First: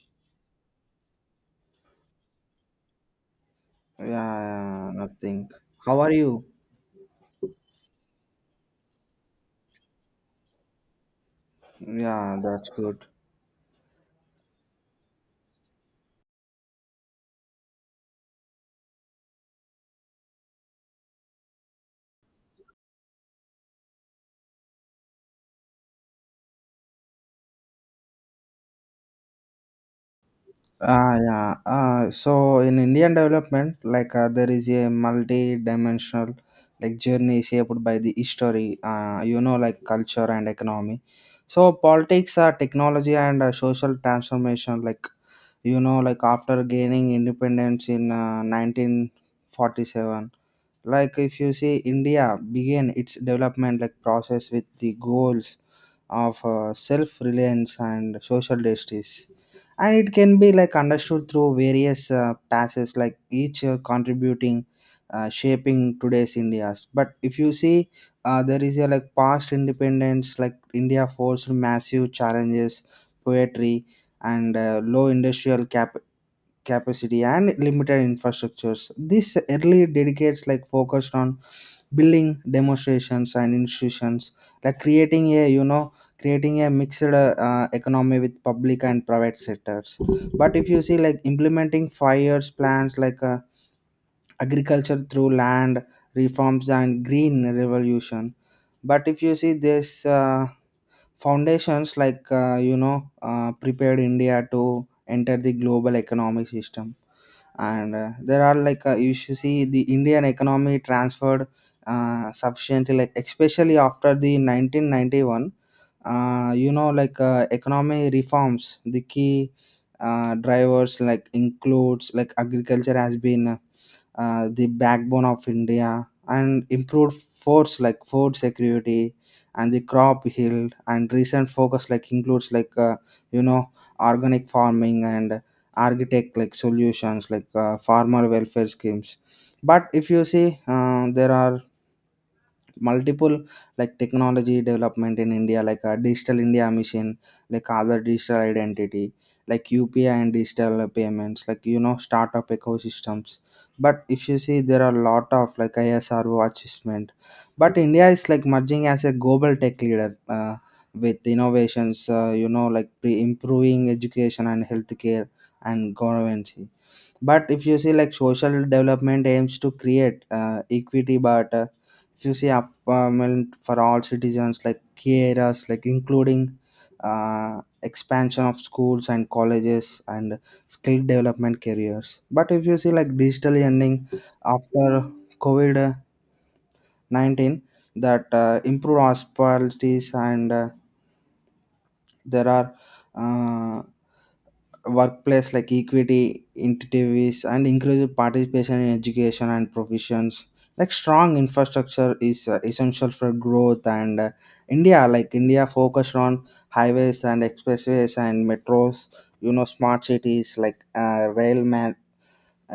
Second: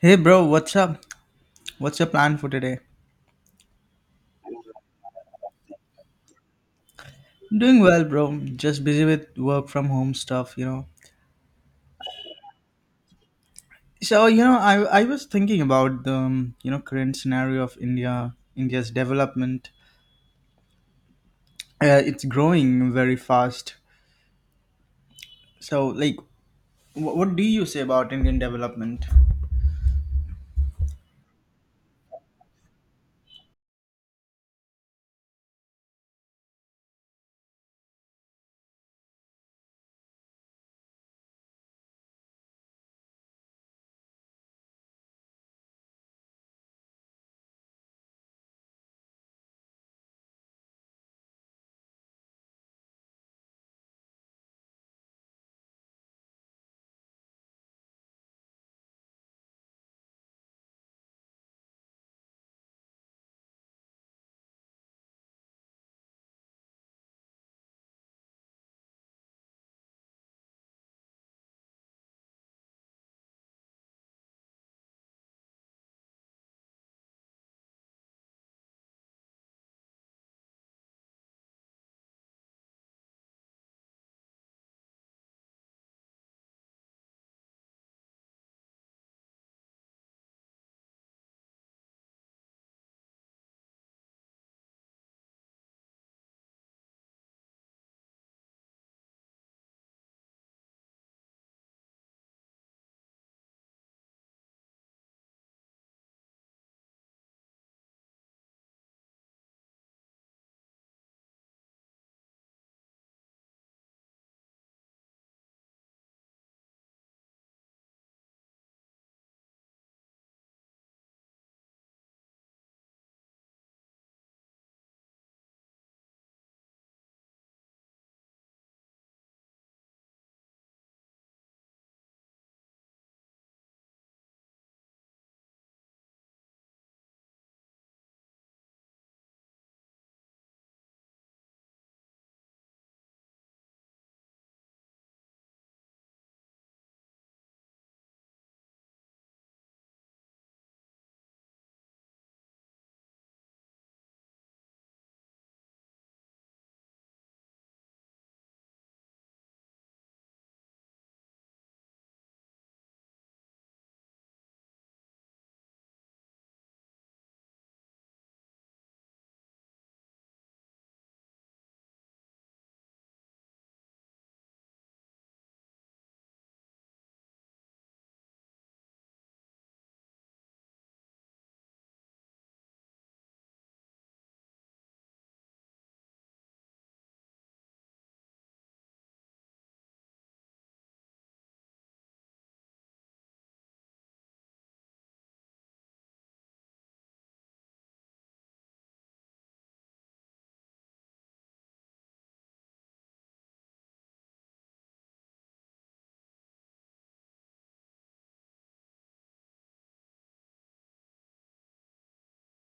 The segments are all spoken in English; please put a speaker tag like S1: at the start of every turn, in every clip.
S1: Hey bro, what's up? What's your plan for today?
S2: Yeah, yeah, nothing. How are you?
S1: Doing well, bro. Just busy with work from home stuff.
S2: Yeah, that's good.
S1: So I was thinking about the current scenario of India's development. It's growing very fast. So, like, what do you say about Indian development?
S2: Ah, yeah. So in Indian development, like there is a multi-dimensional like journey shaped by the history, like culture and economy. So politics, technology, and social transformation, like like after gaining independence in 1947, like if you see India began its development like process with the goals of self-reliance and social justice, and it can be like understood through various passes like each contributing shaping today's india's. But if you see there is a like past independence like india forced massive challenges, poetry and low industrial capacity and limited infrastructures. This early dedicates like focused on building demonstrations and institutions, like creating a mixed economy with public and private sectors. But if you see like implementing 5 years plans like agriculture through land reforms and green revolution. But if you see this. Foundations like prepared india to enter the global economic system, and there are like you should see the indian economy transferred sufficiently like especially after the 1991 like economy reforms, the key drivers like includes like agriculture has been the backbone of india and improved force like food security and the crop yield. And recent focus like includes like you know organic farming and architect like solutions like farmer welfare schemes. But if you see there are multiple like technology development in india, like digital india mission, like other digital identity like upi and digital payments, like you know startup ecosystems. But if you see there are a lot of like isro achievement, but india is like merging as a global tech leader with innovations, like improving education and healthcare and governance. But if you see like social development aims to create equity, but if you see apartment for all citizens, like key areas like including expansion of schools and colleges and skill development careers. But if you see like digital ending after covid-19 that improve hospitalities, and there are uh, workplace like equity incentives and inclusive participation in education and professions, like strong infrastructure is essential for growth. And india focused on highways and expressways and metros, you know smart cities, like rail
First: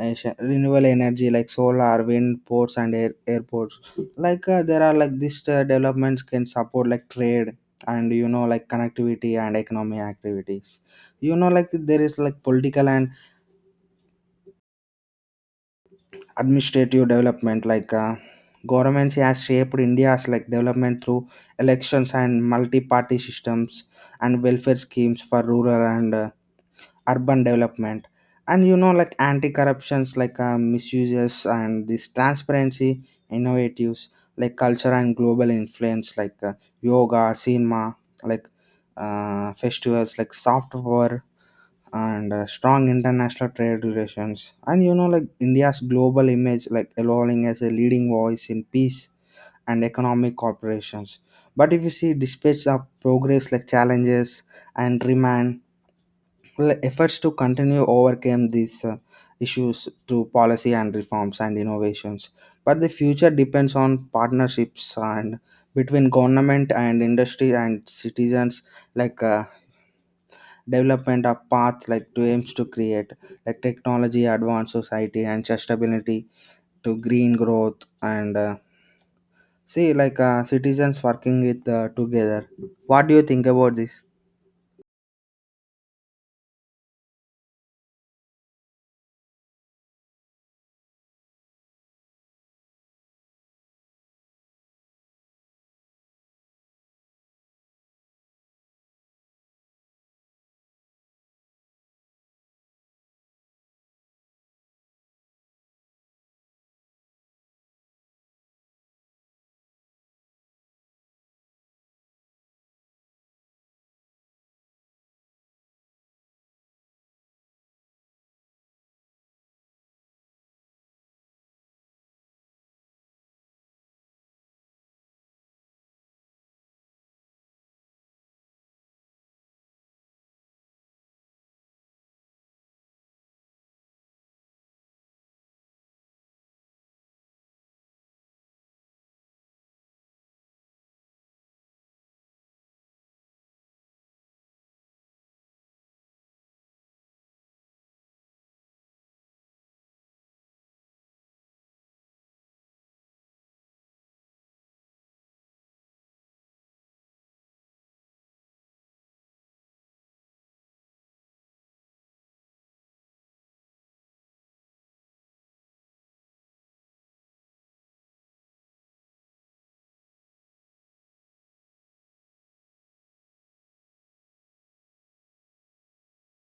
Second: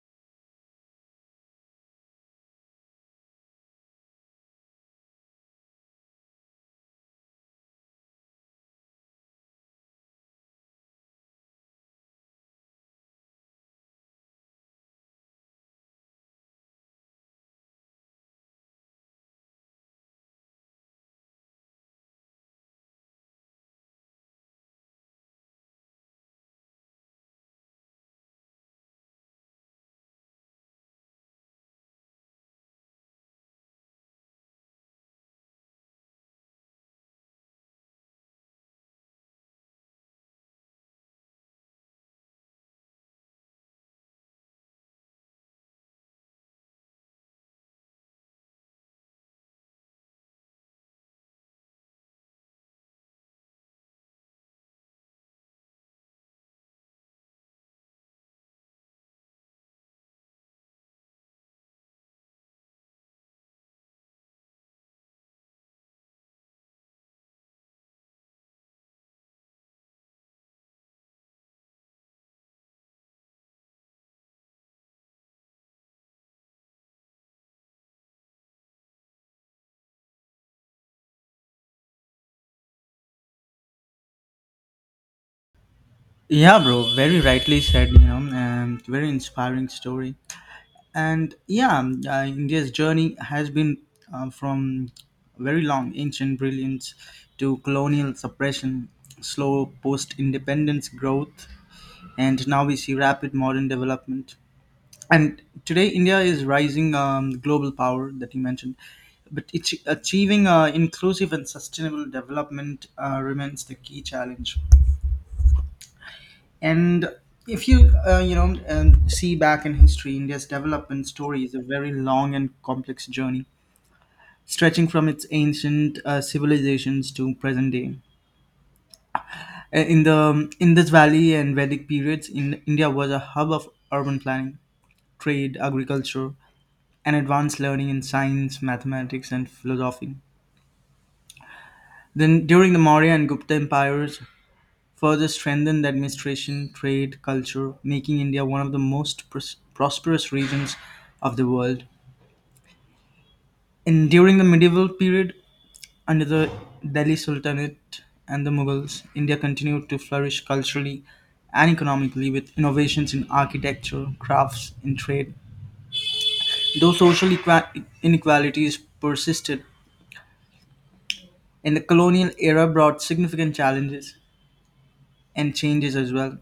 S2: Renewable energy like solar wind ports and airports, like there are like these developments can support like trade and you know like connectivity and economic activities. You know, like there is like political and administrative development, like governments has shaped india's like development through elections and multi-party systems, and welfare schemes for rural and urban development. And you know like anti-corruptions like misuses and this transparency innovatives, like culture and global influence, like yoga cinema, like festivals, like soft power and strong international trade relations. And you know like india's global image like allowing as a leading voice in peace and economic corporations. But if you see dispatch of progress like challenges and remand, well, efforts to continue overcame these issues through policy and reforms and innovations. But the future depends on partnerships and between government and industry and citizens, like development of path like to aims to create like technology advanced society and sustainability to green growth, and see like citizens working with together. What do you think about this?
S1: Yeah, bro, very rightly said, and very inspiring story. And yeah, India's journey has been from very long ancient brilliance to colonial suppression, slow post independence growth, and now we see rapid modern development. And today, India is rising global power that you mentioned, but it's achieving inclusive and sustainable development remains the key challenge. And if you you know see back in history, India's development story is a very long and complex journey, stretching from its ancient civilizations to present day. In the Indus Valley and Vedic periods, India was a hub of urban planning, trade, agriculture, and advanced learning in science, mathematics, and philosophy. Then, during the Maurya and Gupta empires, further strengthened administration, trade, culture, making India one of the most prosperous regions of the world. And during the medieval period, under the Delhi Sultanate and the Mughals, India continued to flourish culturally and economically with innovations in architecture, crafts, and trade. Though social inequalities persisted, in the colonial era brought significant challenges and changes as well.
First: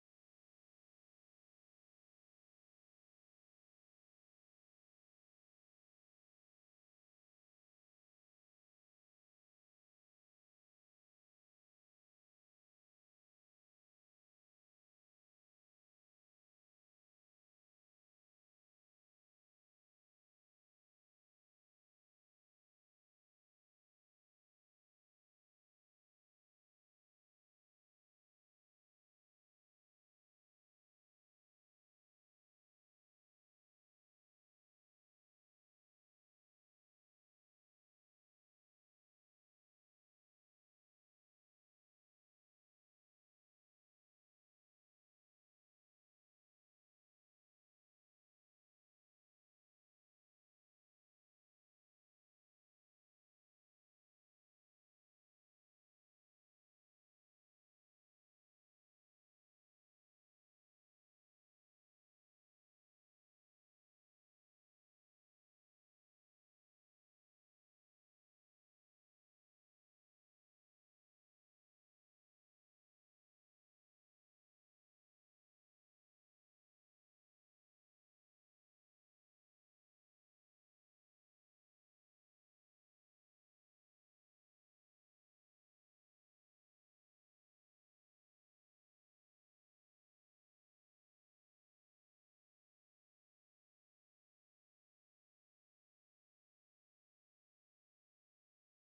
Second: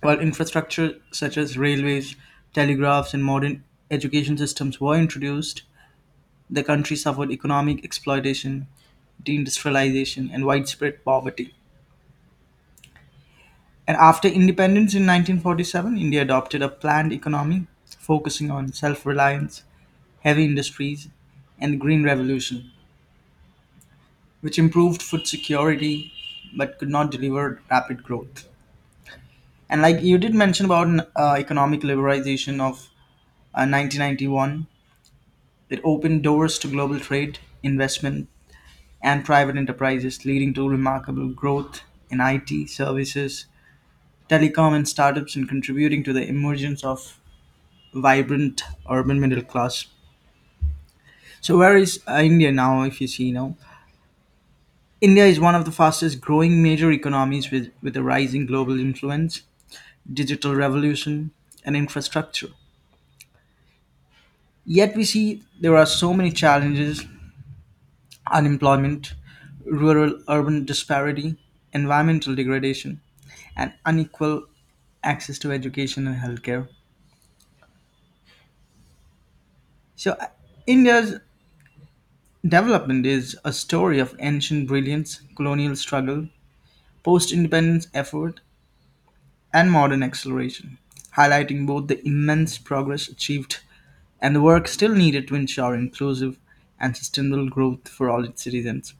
S1: While infrastructure such as railways, telegraphs, and modern education systems were introduced, the country suffered economic exploitation, deindustrialization, and widespread poverty. And after independence in 1947, India adopted a planned economy focusing on self reliance, heavy industries, and the Green Revolution, which improved food security but could not deliver rapid growth. And like you did mention about economic liberalization of 1991, it opened doors to global trade, investment, and private enterprises, leading to remarkable growth in IT, services, telecom, and startups, and contributing to the emergence of vibrant urban middle class. So, where is India now? If you see now, India is one of the fastest growing major economies with a rising global influence, digital revolution, and infrastructure. Yet, we see there are so many challenges: unemployment, rural urban disparity, environmental degradation, and unequal access to education and healthcare. So, India's development is a story of ancient brilliance, colonial struggle, post independence effort, and modern acceleration, highlighting both the immense progress achieved and the work still needed to ensure inclusive and sustainable growth for all its citizens.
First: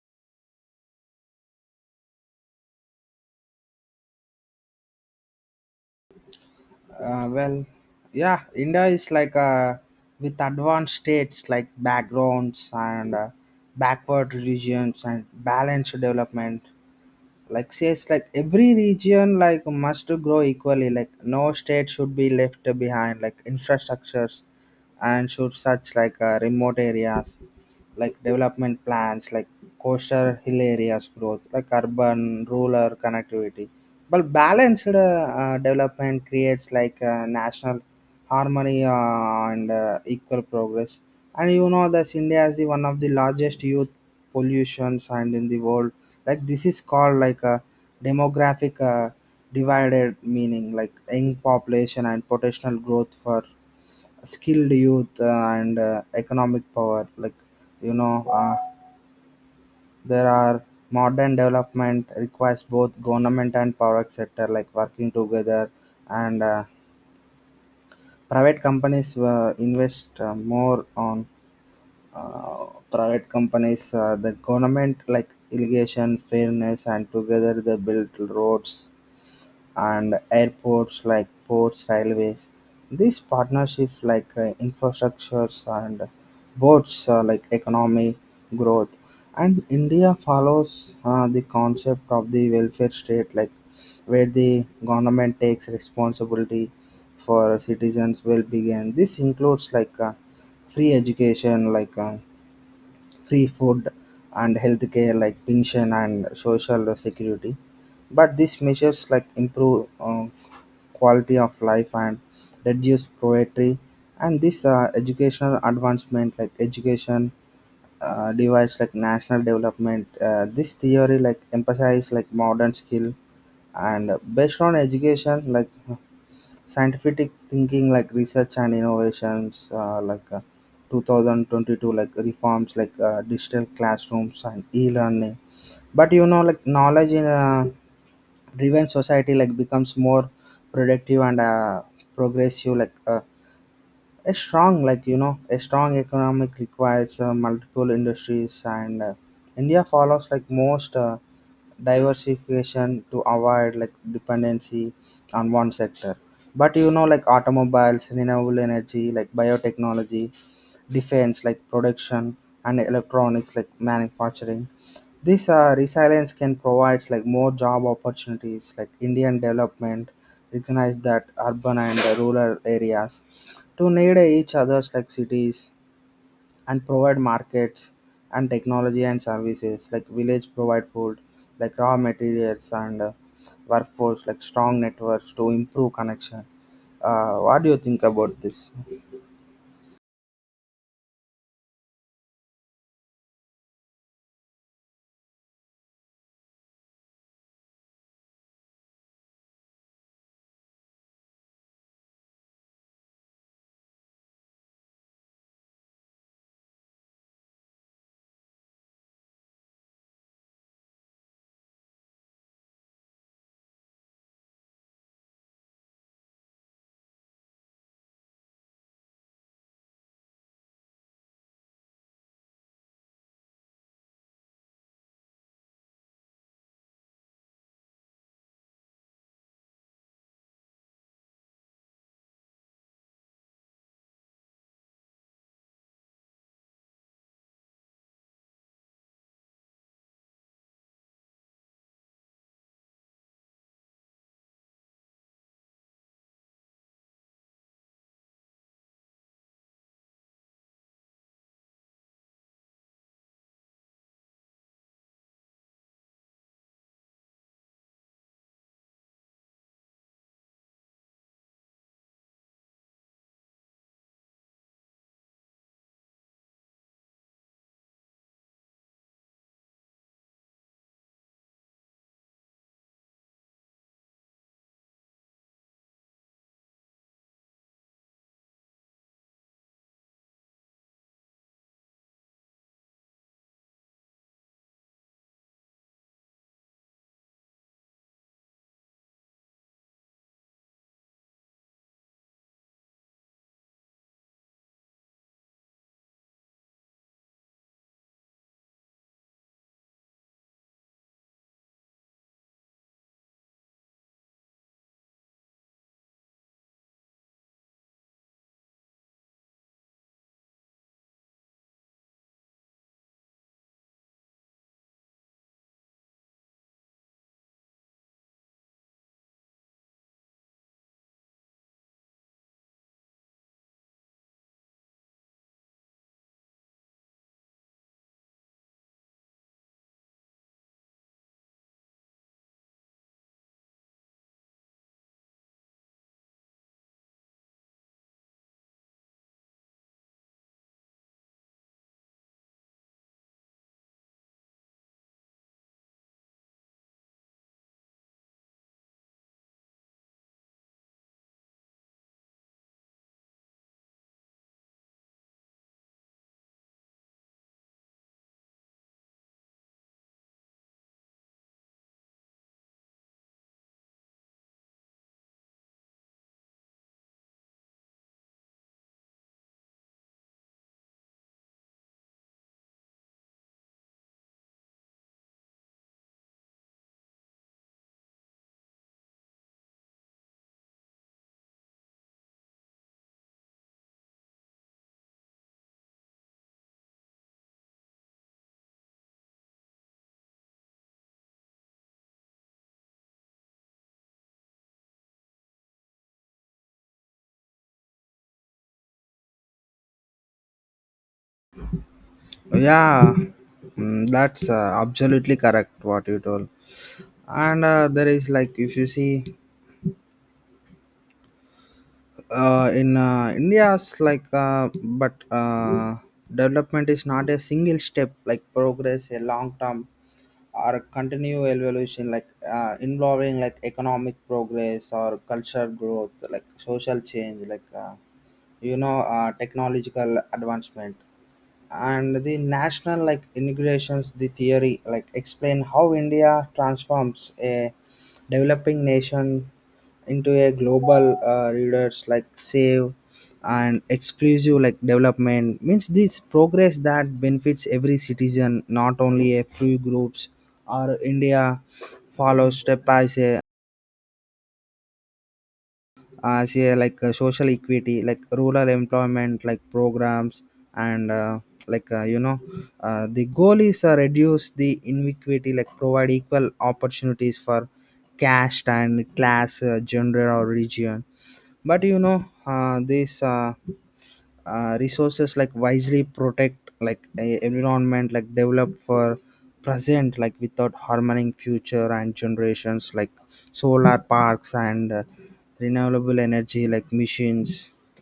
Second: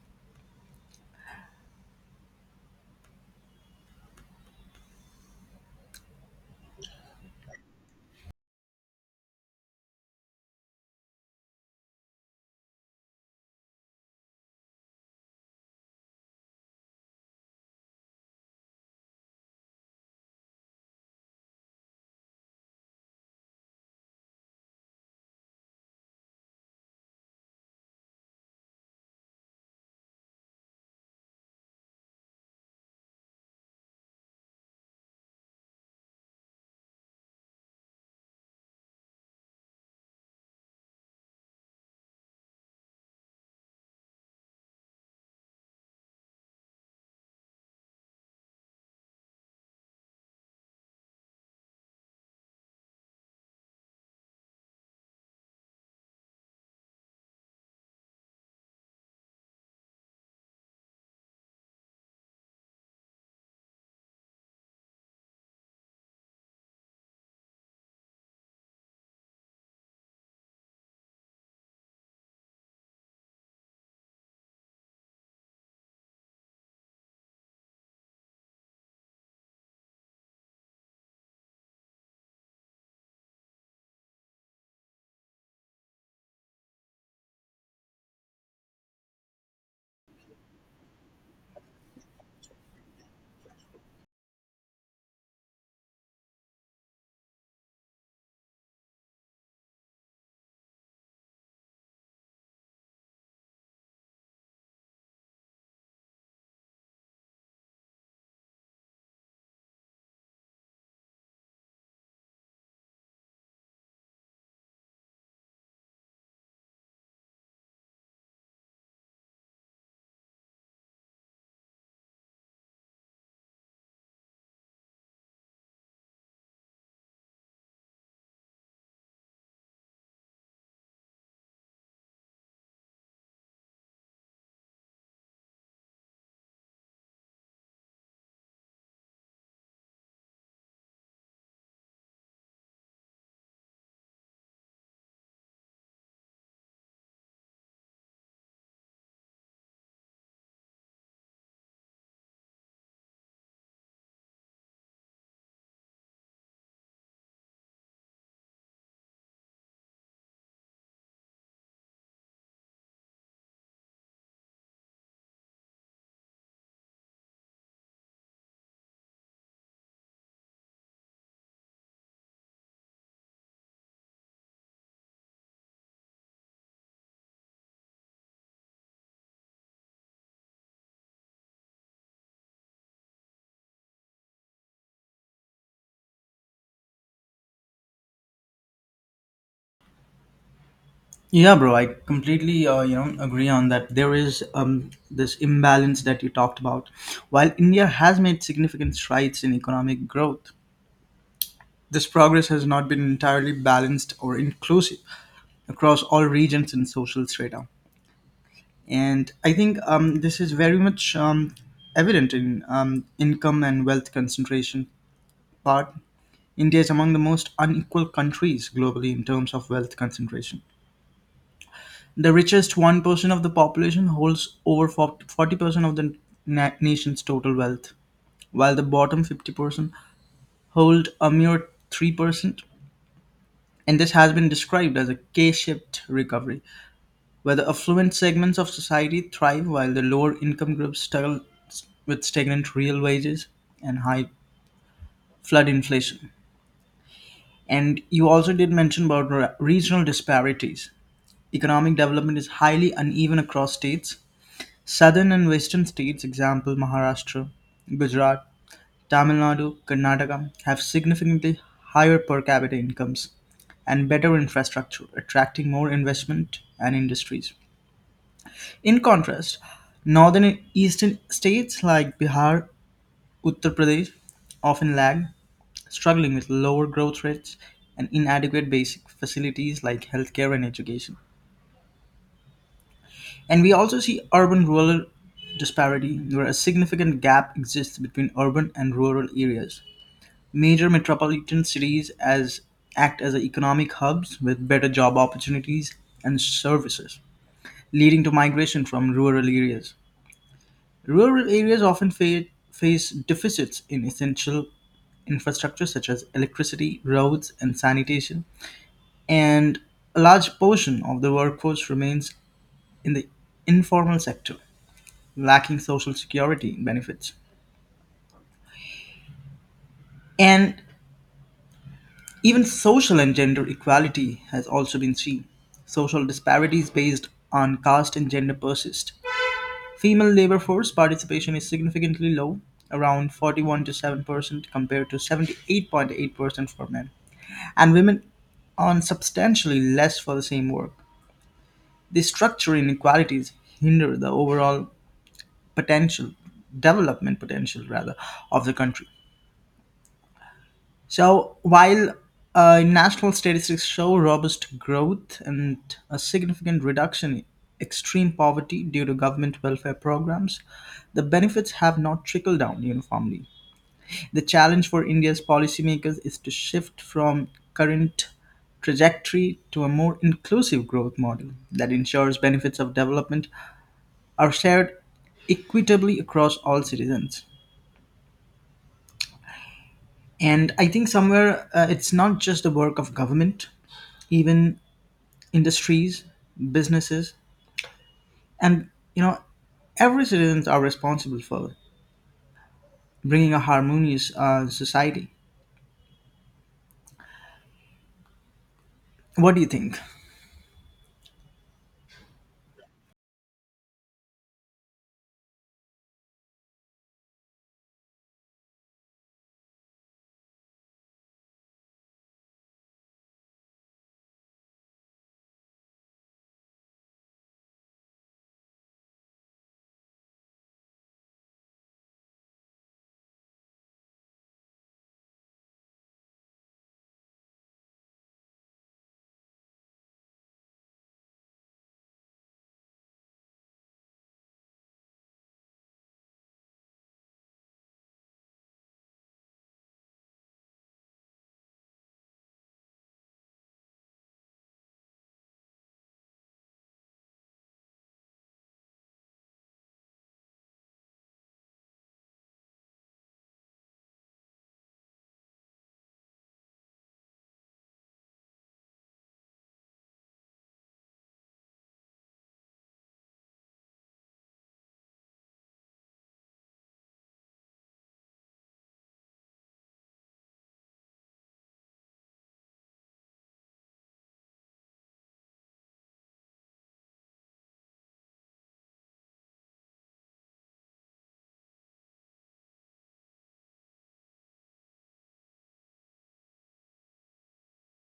S2: Well, yeah, India is like with advanced states like backgrounds and backward regions and balanced development. Like says like every region like must grow equally. Like no state should be left behind. Like infrastructures and should such like remote areas, like development plans, like coastal hill areas growth, like urban rural connectivity. But balanced development creates like national harmony and equal progress. And you know that India is the one of the largest youth pollutions and in the world. Like this is called like a demographic divided, meaning like young population and potential growth for skilled youth and economic power. Like you know. There are modern development requires both government and private sector like working together. And private companies invest more on private companies, the government like irrigation fairness, and together they build roads and airports like ports, railways. These partnerships like infrastructures and boats like economic growth. And India follows the concept of the welfare state, like where the government takes responsibility for citizens' well-being. This includes like free education, like free food and healthcare, like pension and social security. But these measures like improve quality of life and reduce poverty. And this educational advancement like education device like national development. This theory like emphasize like modern skill and based on education, like scientific thinking, like research and innovations like 2022 like reforms, like digital classrooms and e-learning. But you know like knowledge in a driven society like becomes more productive and progressive, like a strong like you know a strong economic requires multiple industries. And india follows like most diversification to avoid like dependency on one sector. But you know like automobiles, renewable energy, like biotechnology defense like production and electronics like manufacturing, this resilience can provide like more job opportunities. Like indian development recognize that urban and rural areas to need each other's, like cities and provide markets and technology and services, like village provide food like raw materials and workforce like strong networks to improve connection. What do you think about this?
S1: Yeah, bro, I completely agree on that. There is this imbalance that you talked about. While India has made significant strides in economic growth, this progress has not been entirely balanced or inclusive across all regions and social strata. And I think this is very much evident in income and wealth concentration part. India is among the most unequal countries globally in terms of wealth concentration. The richest 1% of the population holds over 40% of the nation's total wealth, while the bottom 50% hold a mere 3%. And this has been described as a K-shaped recovery, where the affluent segments of society thrive while the lower income groups struggle with stagnant real wages and high flood inflation. And you also did mention about regional disparities. Economic development is highly uneven across states. Southern and western states, example Maharashtra, Gujarat, Tamil Nadu, Karnataka, have significantly higher per capita incomes and better infrastructure, attracting more investment and industries. In contrast, northern and eastern states like Bihar, Uttar Pradesh often lag, struggling with lower growth rates and inadequate basic facilities like healthcare and education. And we also see urban rural disparity, where a significant gap exists between urban and rural areas. Major metropolitan cities as act as economic hubs with better job opportunities and services, leading to migration from rural areas. Rural areas often face deficits in essential infrastructure such as electricity, roads, and sanitation, and a large portion of the workforce remains in the informal sector, lacking social security benefits. And even social and gender equality has also been seen. Social disparities based on caste and gender persist. Female labor force participation is significantly low, around 41 to 7% compared to 78.8% for men, and women earn substantially less for the same work. These structural inequalities hinder the overall potential, development potential rather, of the country. So while national statistics show robust growth and a significant reduction in extreme poverty due to government welfare programs, the benefits have not trickled down uniformly. The challenge for India's policymakers is to shift from current trajectory to a more inclusive growth model that ensures benefits of development are shared equitably across all citizens. And I think somewhere it's not just the work of government. Even industries, businesses, and you know every citizens are responsible for bringing a harmonious society. What do you think?
S2: Yeah. That's absolutely correct what you told. And there is like if you see in India's like but development is not a single step like progress, a long term or continual evolution, like involving like economic progress or cultural growth, like social change, like technological advancement and the national like integrations. The theory like explain how india transforms a developing nation into a global readers like save and exclusive, like development means this progress that benefits every citizen, not only a few groups, or india follows step by step as a like social equity like rural employment like programs, and like the goal is reduce the inequity, like provide equal opportunities for caste and class, gender or region. But you know this resources like wisely protect like environment like develop for present, like without harming future and generations. Like solar parks and renewable energy like machines,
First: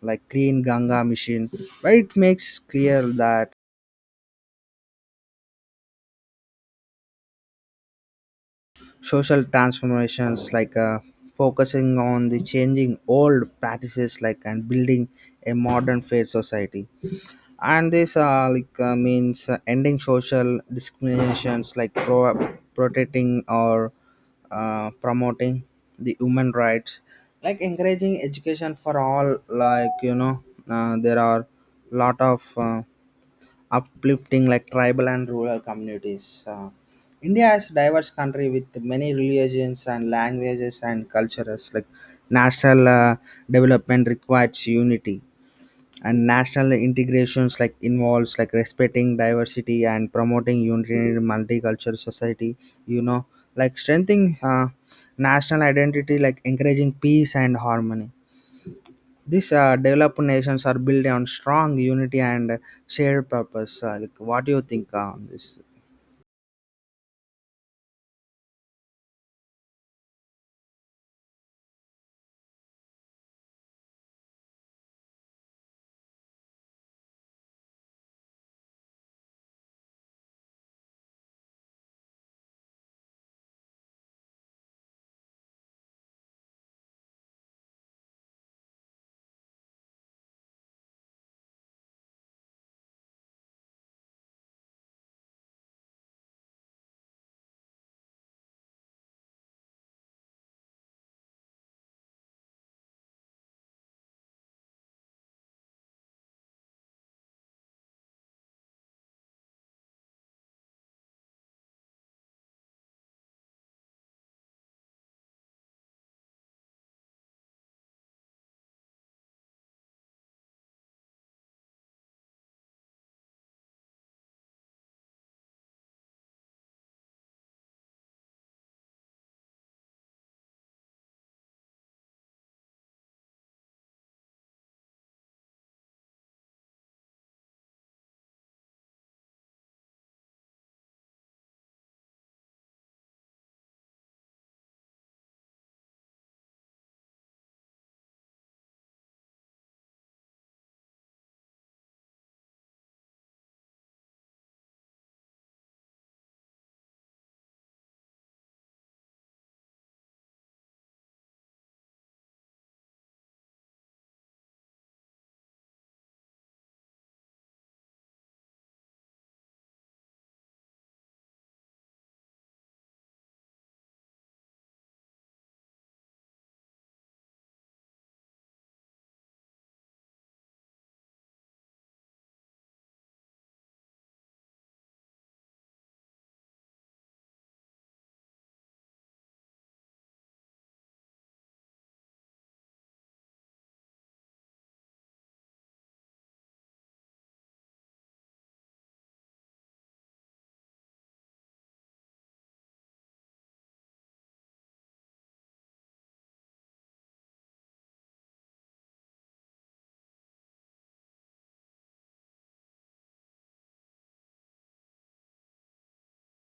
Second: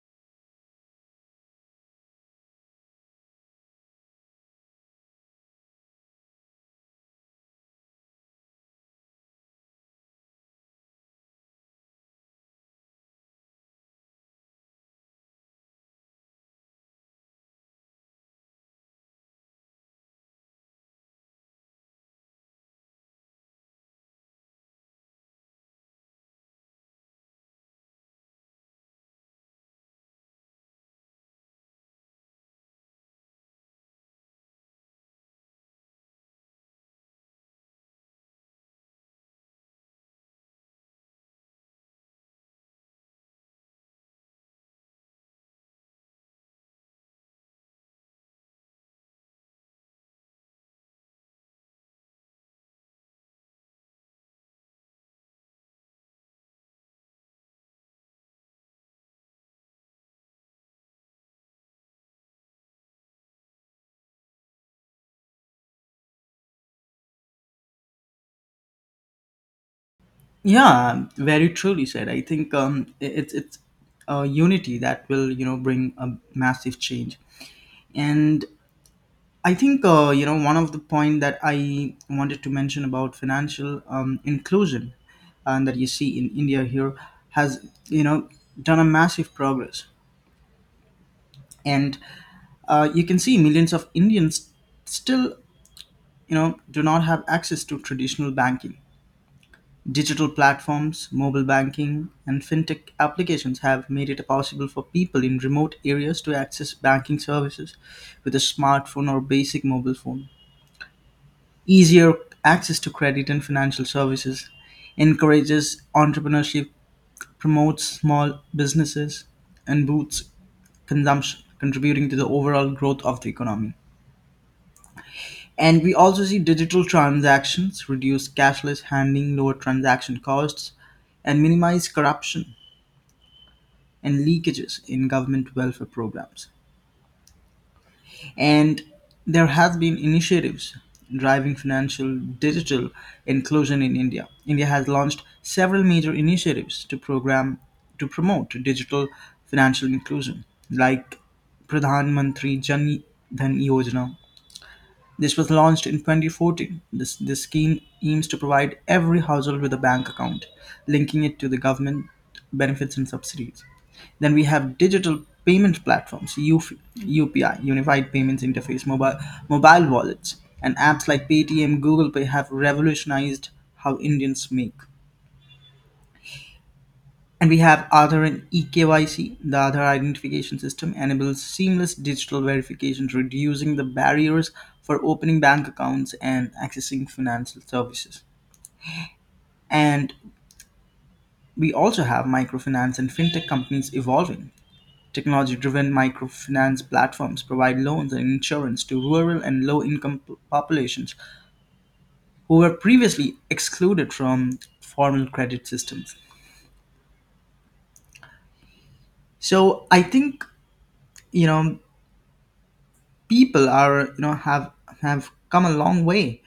S2: like clean ganga machine, where it makes clear that social transformations like focusing on the changing old practices like and building a modern fair society. And this like means ending social discriminations, like protecting or promoting the human rights, like encouraging education for all. Like you know there are lot of uplifting like tribal and rural communities. India is a diverse country with many religions and languages and cultures, like national development requires unity and national integrations, like involves like respecting diversity and promoting unity in multicultural society. You know like strengthening national identity like encouraging peace and harmony. These developed nations are built on strong unity and shared purpose. Like what do you think on this?
S1: Yeah, very truly said. I think it's unity that will bring a massive change. And I think one of the point that I wanted to mention about financial inclusion and that you see in India here has you know done a massive progress. And you can see millions of Indians still, do not have access to traditional banking. Digital platforms, mobile banking, and fintech applications have made it possible for people in remote areas to access banking services with a smartphone or basic mobile phone. Easier access to credit and financial services encourages entrepreneurship, promotes small businesses, and boosts consumption, contributing to the overall growth of the economy. And we also see digital transactions reduce cashless handling, lower transaction costs, and minimize corruption and leakages in government welfare programs. And there has been initiatives driving financial digital inclusion in India. India has launched several major initiatives to promote digital financial inclusion, like Pradhan Mantri Jan Dhan Yojana. This was launched in 2014. This scheme aims to provide every household with a bank account, linking it to the government benefits and subsidies. Then we have digital payment platforms, UFI, UPI, Unified Payments Interface, mobile wallets, and apps like Paytm, Google Pay have revolutionized how Indians make. And we have Aadhaar and eKYC. The Aadhaar identification system enables seamless digital verification, reducing the barriers for opening bank accounts and accessing financial services. And we also have microfinance and fintech companies evolving. Technology driven microfinance platforms provide loans and insurance to rural and low income populations who were previously excluded from formal credit systems. So I think, you know, people are you know have come a long way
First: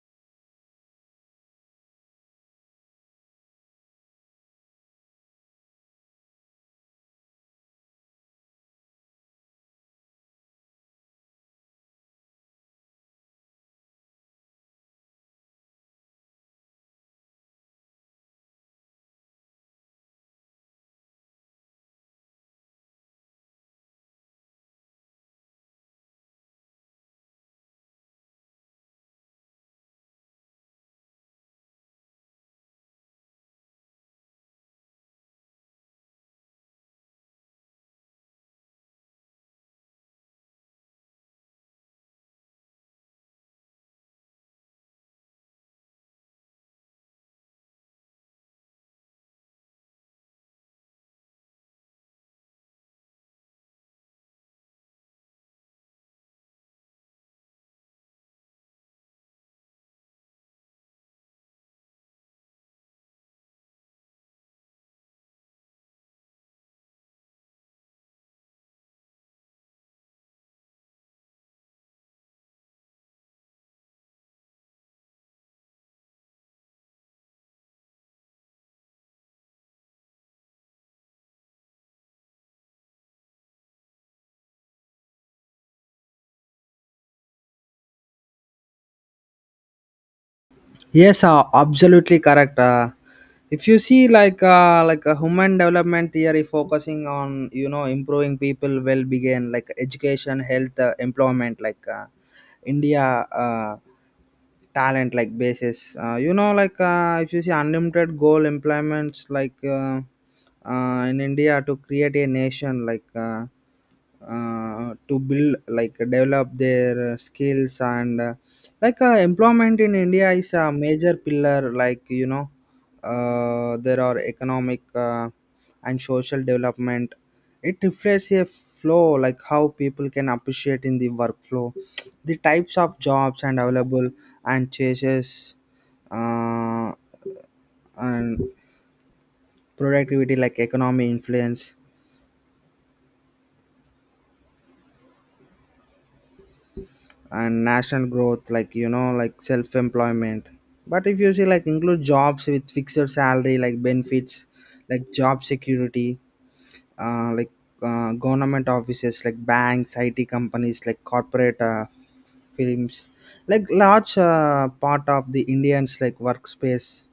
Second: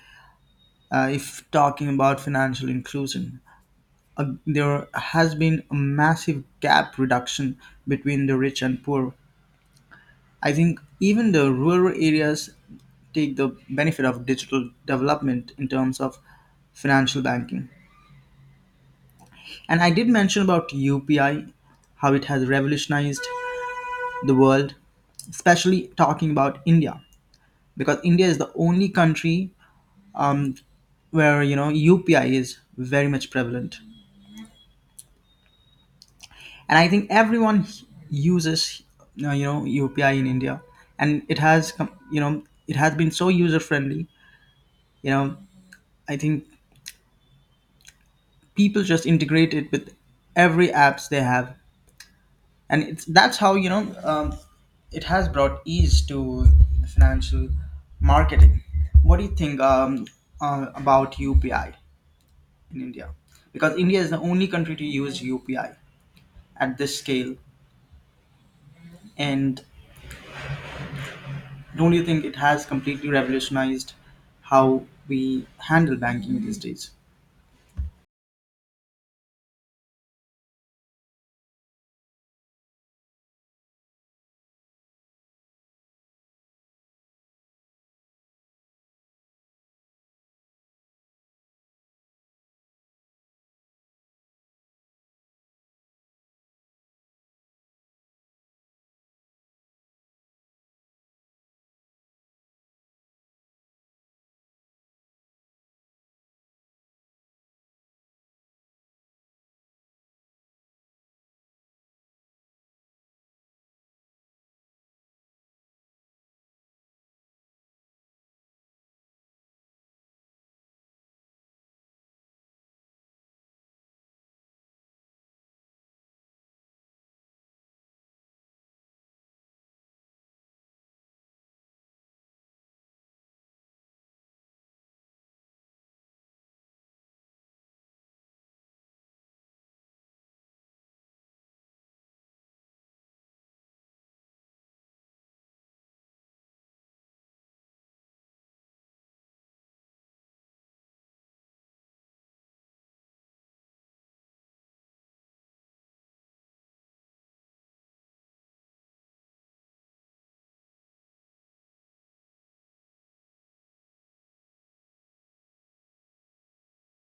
S1: if talking about financial inclusion. There has been a massive gap reduction between the rich and poor. I think even the rural areas take the benefit of digital development in terms of financial banking. And I did mention about UPI, how it has revolutionized the world, especially talking about India, because India is the only country, um, where UPI is very much prevalent, and I think everyone uses UPI in India, and it has been so user friendly. You know, I think people just integrate it with every apps they have, and it's that's how it has brought ease to the financial marketing. What do you think about UPI in India? Because India is the only country to use UPI at this scale. And don't you think it has completely revolutionized how we handle banking these days?
S2: Yes, absolutely correct. If you see like a human development theory focusing on you know improving people well being, like education, health, employment, like India uh, talent like basis. You know like if you see unlimited goal employments like in India to create a nation like. To build like develop their skills and like employment in india is a major pillar. Like you know there are economic and social development. It reflects a flow like how people can appreciate in the workflow, the types of jobs and available and changes uh, and productivity like economy influence and national growth. Like you know like self-employment. But if you see like include jobs with fixed salary like benefits, like job security, like government offices, like banks, it companies, like corporate films, like large part of the indians like workspace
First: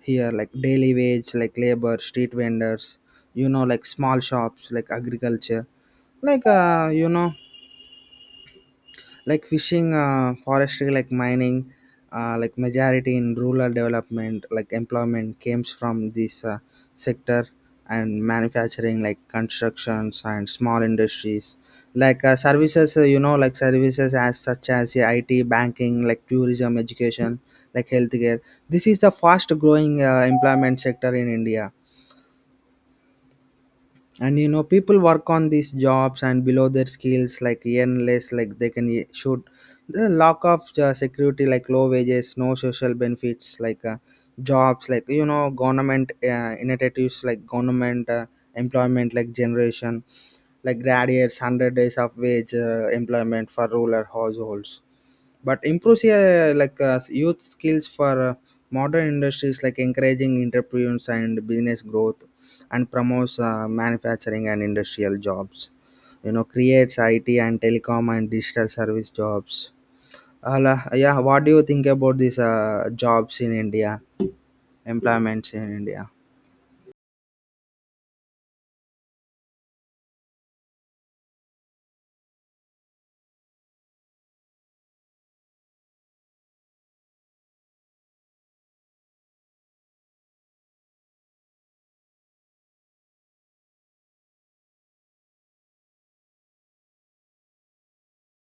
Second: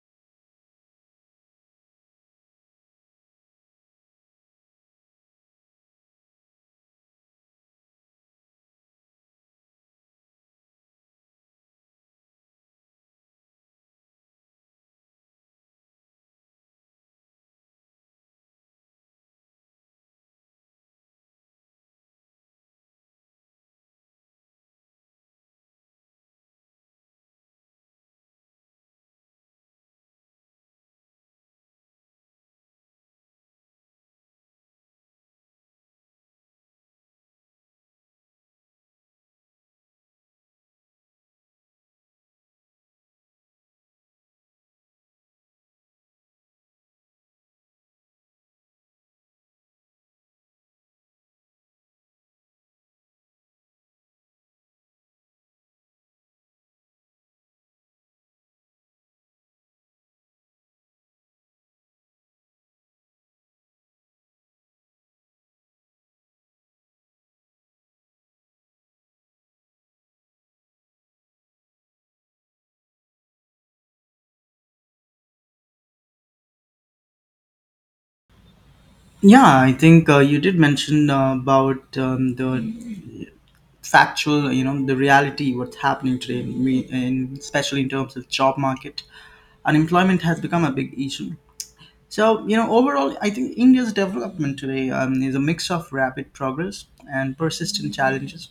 S2: here, like daily wage like labor, street vendors, you know like small shops like agriculture, like like fishing, forestry, like mining. Like majority in rural development like employment comes from this sector. And manufacturing like constructions and small industries, like services, like services as such as yeah, it banking like tourism, education, like healthcare, this is the fast growing employment sector in india. And you know people work on these jobs and below their skills like earn less, like they can shoot the lack of security, like low wages, no social benefits like jobs. Like you know government initiatives like government employment like generation like gradients 100 days of wage employment for rural households. But improves like youth skills for modern industries, like encouraging entrepreneurs and business growth, and promotes manufacturing and industrial jobs. You know creates it and telecom and digital service jobs. Ala yeah, what do you think about these jobs in india, employments in india?
S1: Yeah, I think you did mention about the the reality what's happening today, especially in terms of job market. Unemployment has become a big issue. So, overall, I think India's development today is a mix of rapid progress and persistent challenges.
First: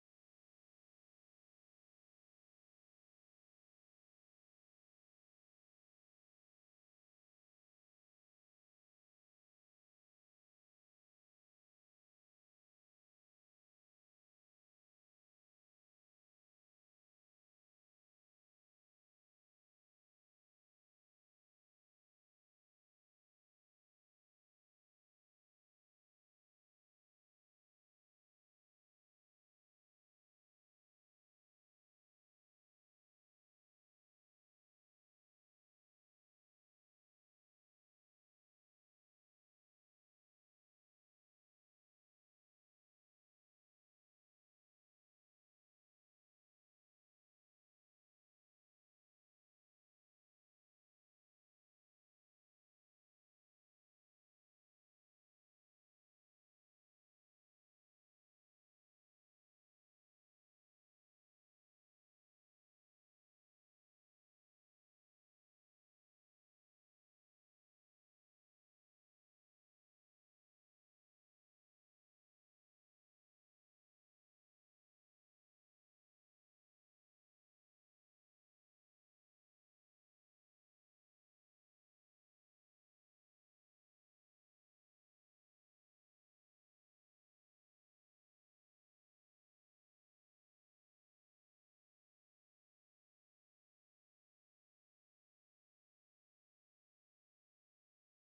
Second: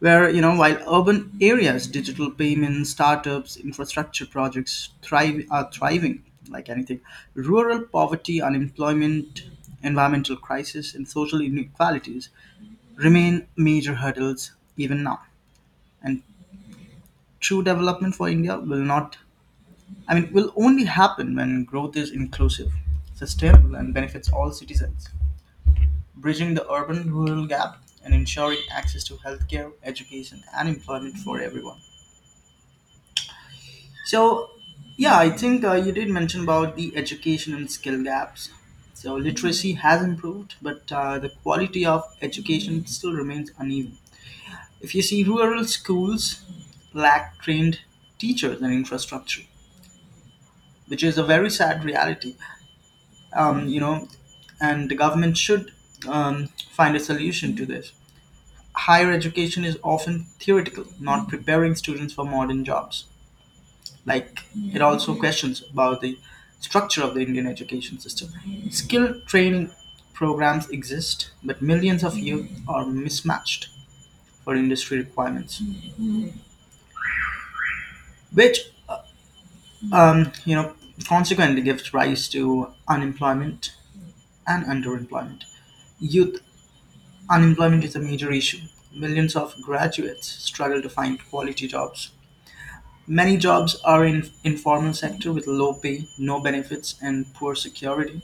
S1: Where while urban areas, digital payments, startups, infrastructure projects thrive are thriving like anything, rural poverty, unemployment, environmental crisis, and social inequalities remain major hurdles even now. And true development for India will not, I mean will only happen when growth is inclusive, sustainable, and benefits all citizens, bridging the urban rural gap and ensuring access to healthcare, education, and employment for everyone. So, yeah, I think you did mention about the education and skill gaps. So, literacy has improved, but the quality of education still remains uneven. If you see, rural schools lack trained teachers and infrastructure, which is a very sad reality. Um, you know, and the government should find a solution to this. Higher education is often theoretical, not preparing students for modern jobs. Like, it also questions about the structure of the Indian education system. Skill training programs exist, but millions of youth are mismatched for industry requirements, which, um, you know, consequently gives rise to unemployment and underemployment. Youth unemployment is a major issue. Millions of graduates struggle to find quality jobs. Many jobs are in informal sector with low pay, no benefits, and poor security.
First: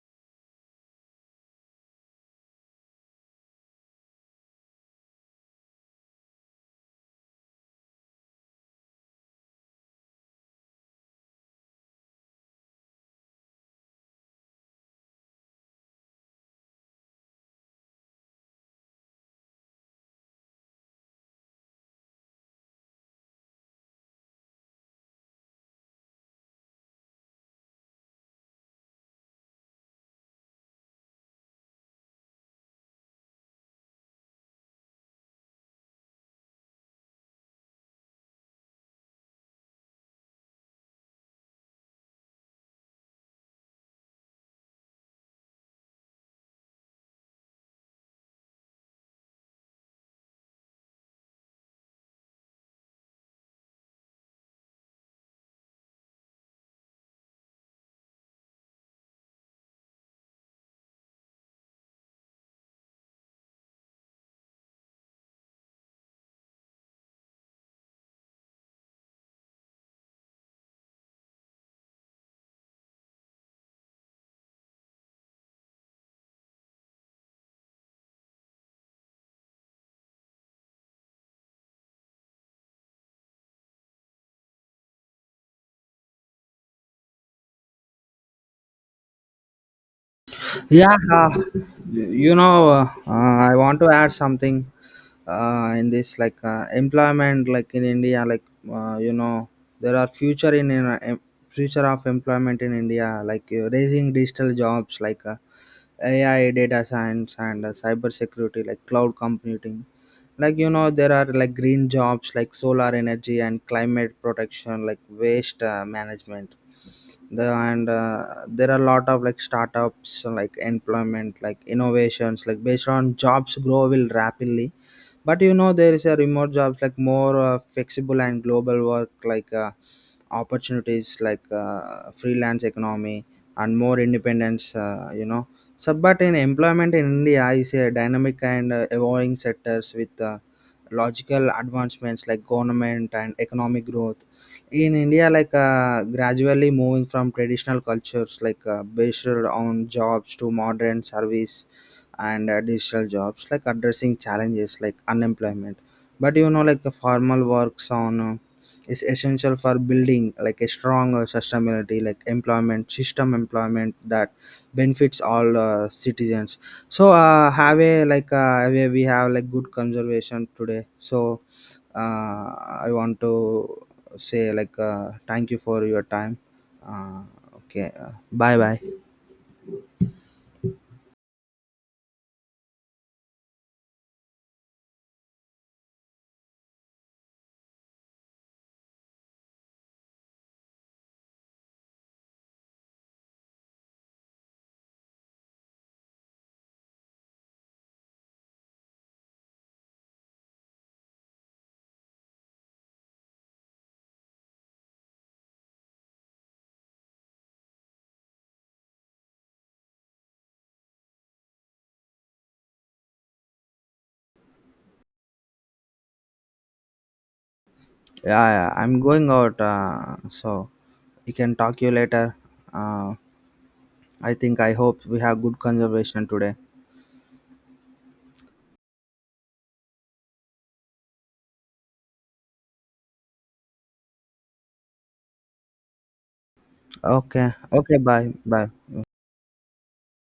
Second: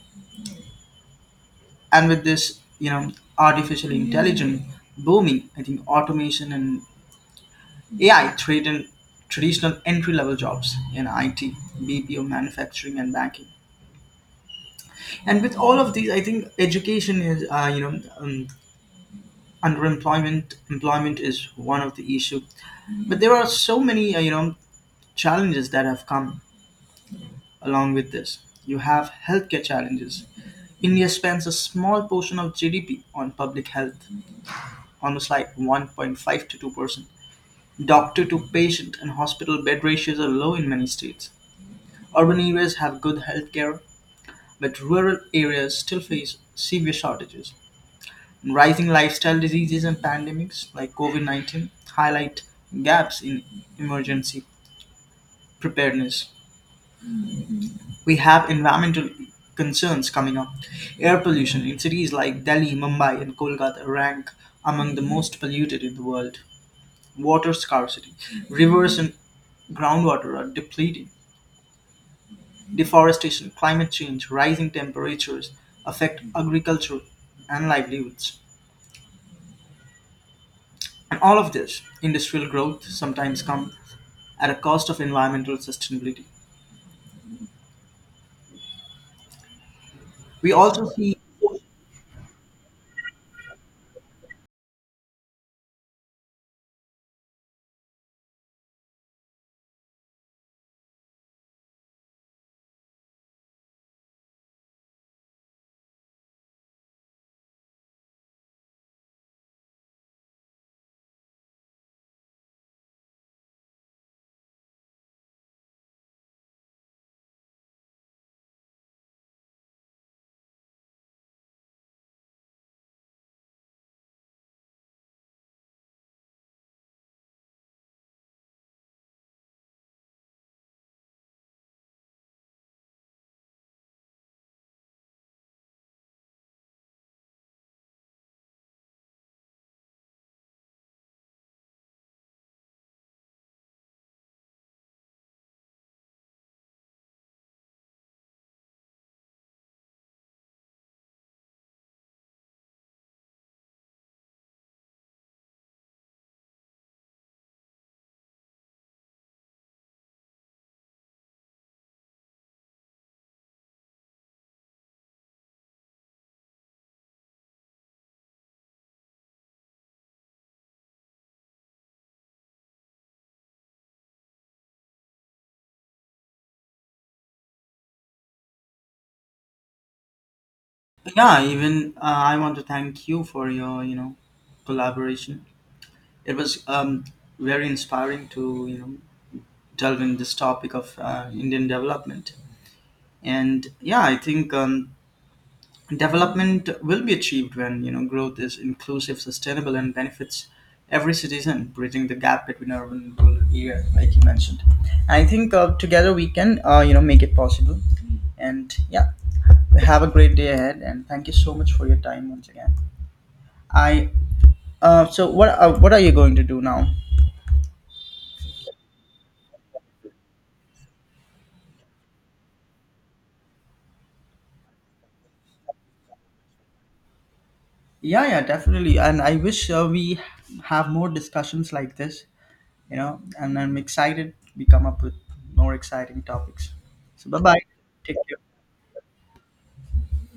S1: And with this, artificial intelligence booming, I think automation and AI threaten traditional entry level jobs in IT, BPO, manufacturing, and banking. And with all of these, I think education is underemployment, employment is one of the issue. But there are so many challenges that have come along with this. You have healthcare challenges. India spends a small portion of GDP on public health, almost like 1.5 to 2%. Doctor to patient and hospital bed ratios are low in many states. Urban areas have good health care, but rural areas still face severe shortages. Rising lifestyle diseases and pandemics like COVID 19 highlight gaps in emergency preparedness. We have environmental concerns coming up. Air pollution in cities like Delhi, Mumbai, and Kolkata rank among the most polluted in the world. Water scarcity. Rivers and groundwater are depleting. Deforestation, climate change, rising temperatures affect agriculture and livelihoods. And all of this, industrial growth sometimes comes at a cost of environmental sustainability. We also
S2: Yeah,
S1: see,
S2: I want to add something in this, like employment, like in India, like uh, you know, there are future of employment in India, like raising digital jobs, like AI, data science, and cyber security, like cloud computing. Like you know, there are like green jobs like solar energy and climate protection, like waste management the. And there are a lot of like startups like employment like innovations like based on jobs grow will rapidly. But you know there is a remote jobs like more flexible and global work, like opportunities like freelance economy and more independence, you know. So but in employment in india is a dynamic and evolving sectors with logical advancements like government and economic growth in india, like gradually moving from traditional cultures like based on jobs to modern service and digital jobs, like addressing challenges like unemployment. But you know like the formal works on is essential for building like a strong sustainability like employment system employment that benefits all citizens. So have a like have a- we have like good conservation today. So uh, I want to say like thank you for your time. uh, okay. Bye bye.
S1: yeah, even I want to thank you for your collaboration. It was very inspiring to delve in this topic of Indian development. And yeah, I think development will be achieved when growth is inclusive, sustainable, and benefits every citizen, bridging the gap between urban and rural area, like you mentioned. I think together we can make it possible. And yeah, have a great day ahead, and thank you so much for your time once again. I so what are you going to do now?
S2: Yeah, yeah, I'm going out, so you can talk you later. Uh, I think I hope we have good conversation today.
S1: Yeah, yeah, definitely. And I wish we have more discussions like this, and I'm excited we come up with more exciting topics. So bye
S2: Okay.
S1: bye.
S2: Okay.
S1: Take
S2: Bye.
S1: care.
S2: Bye.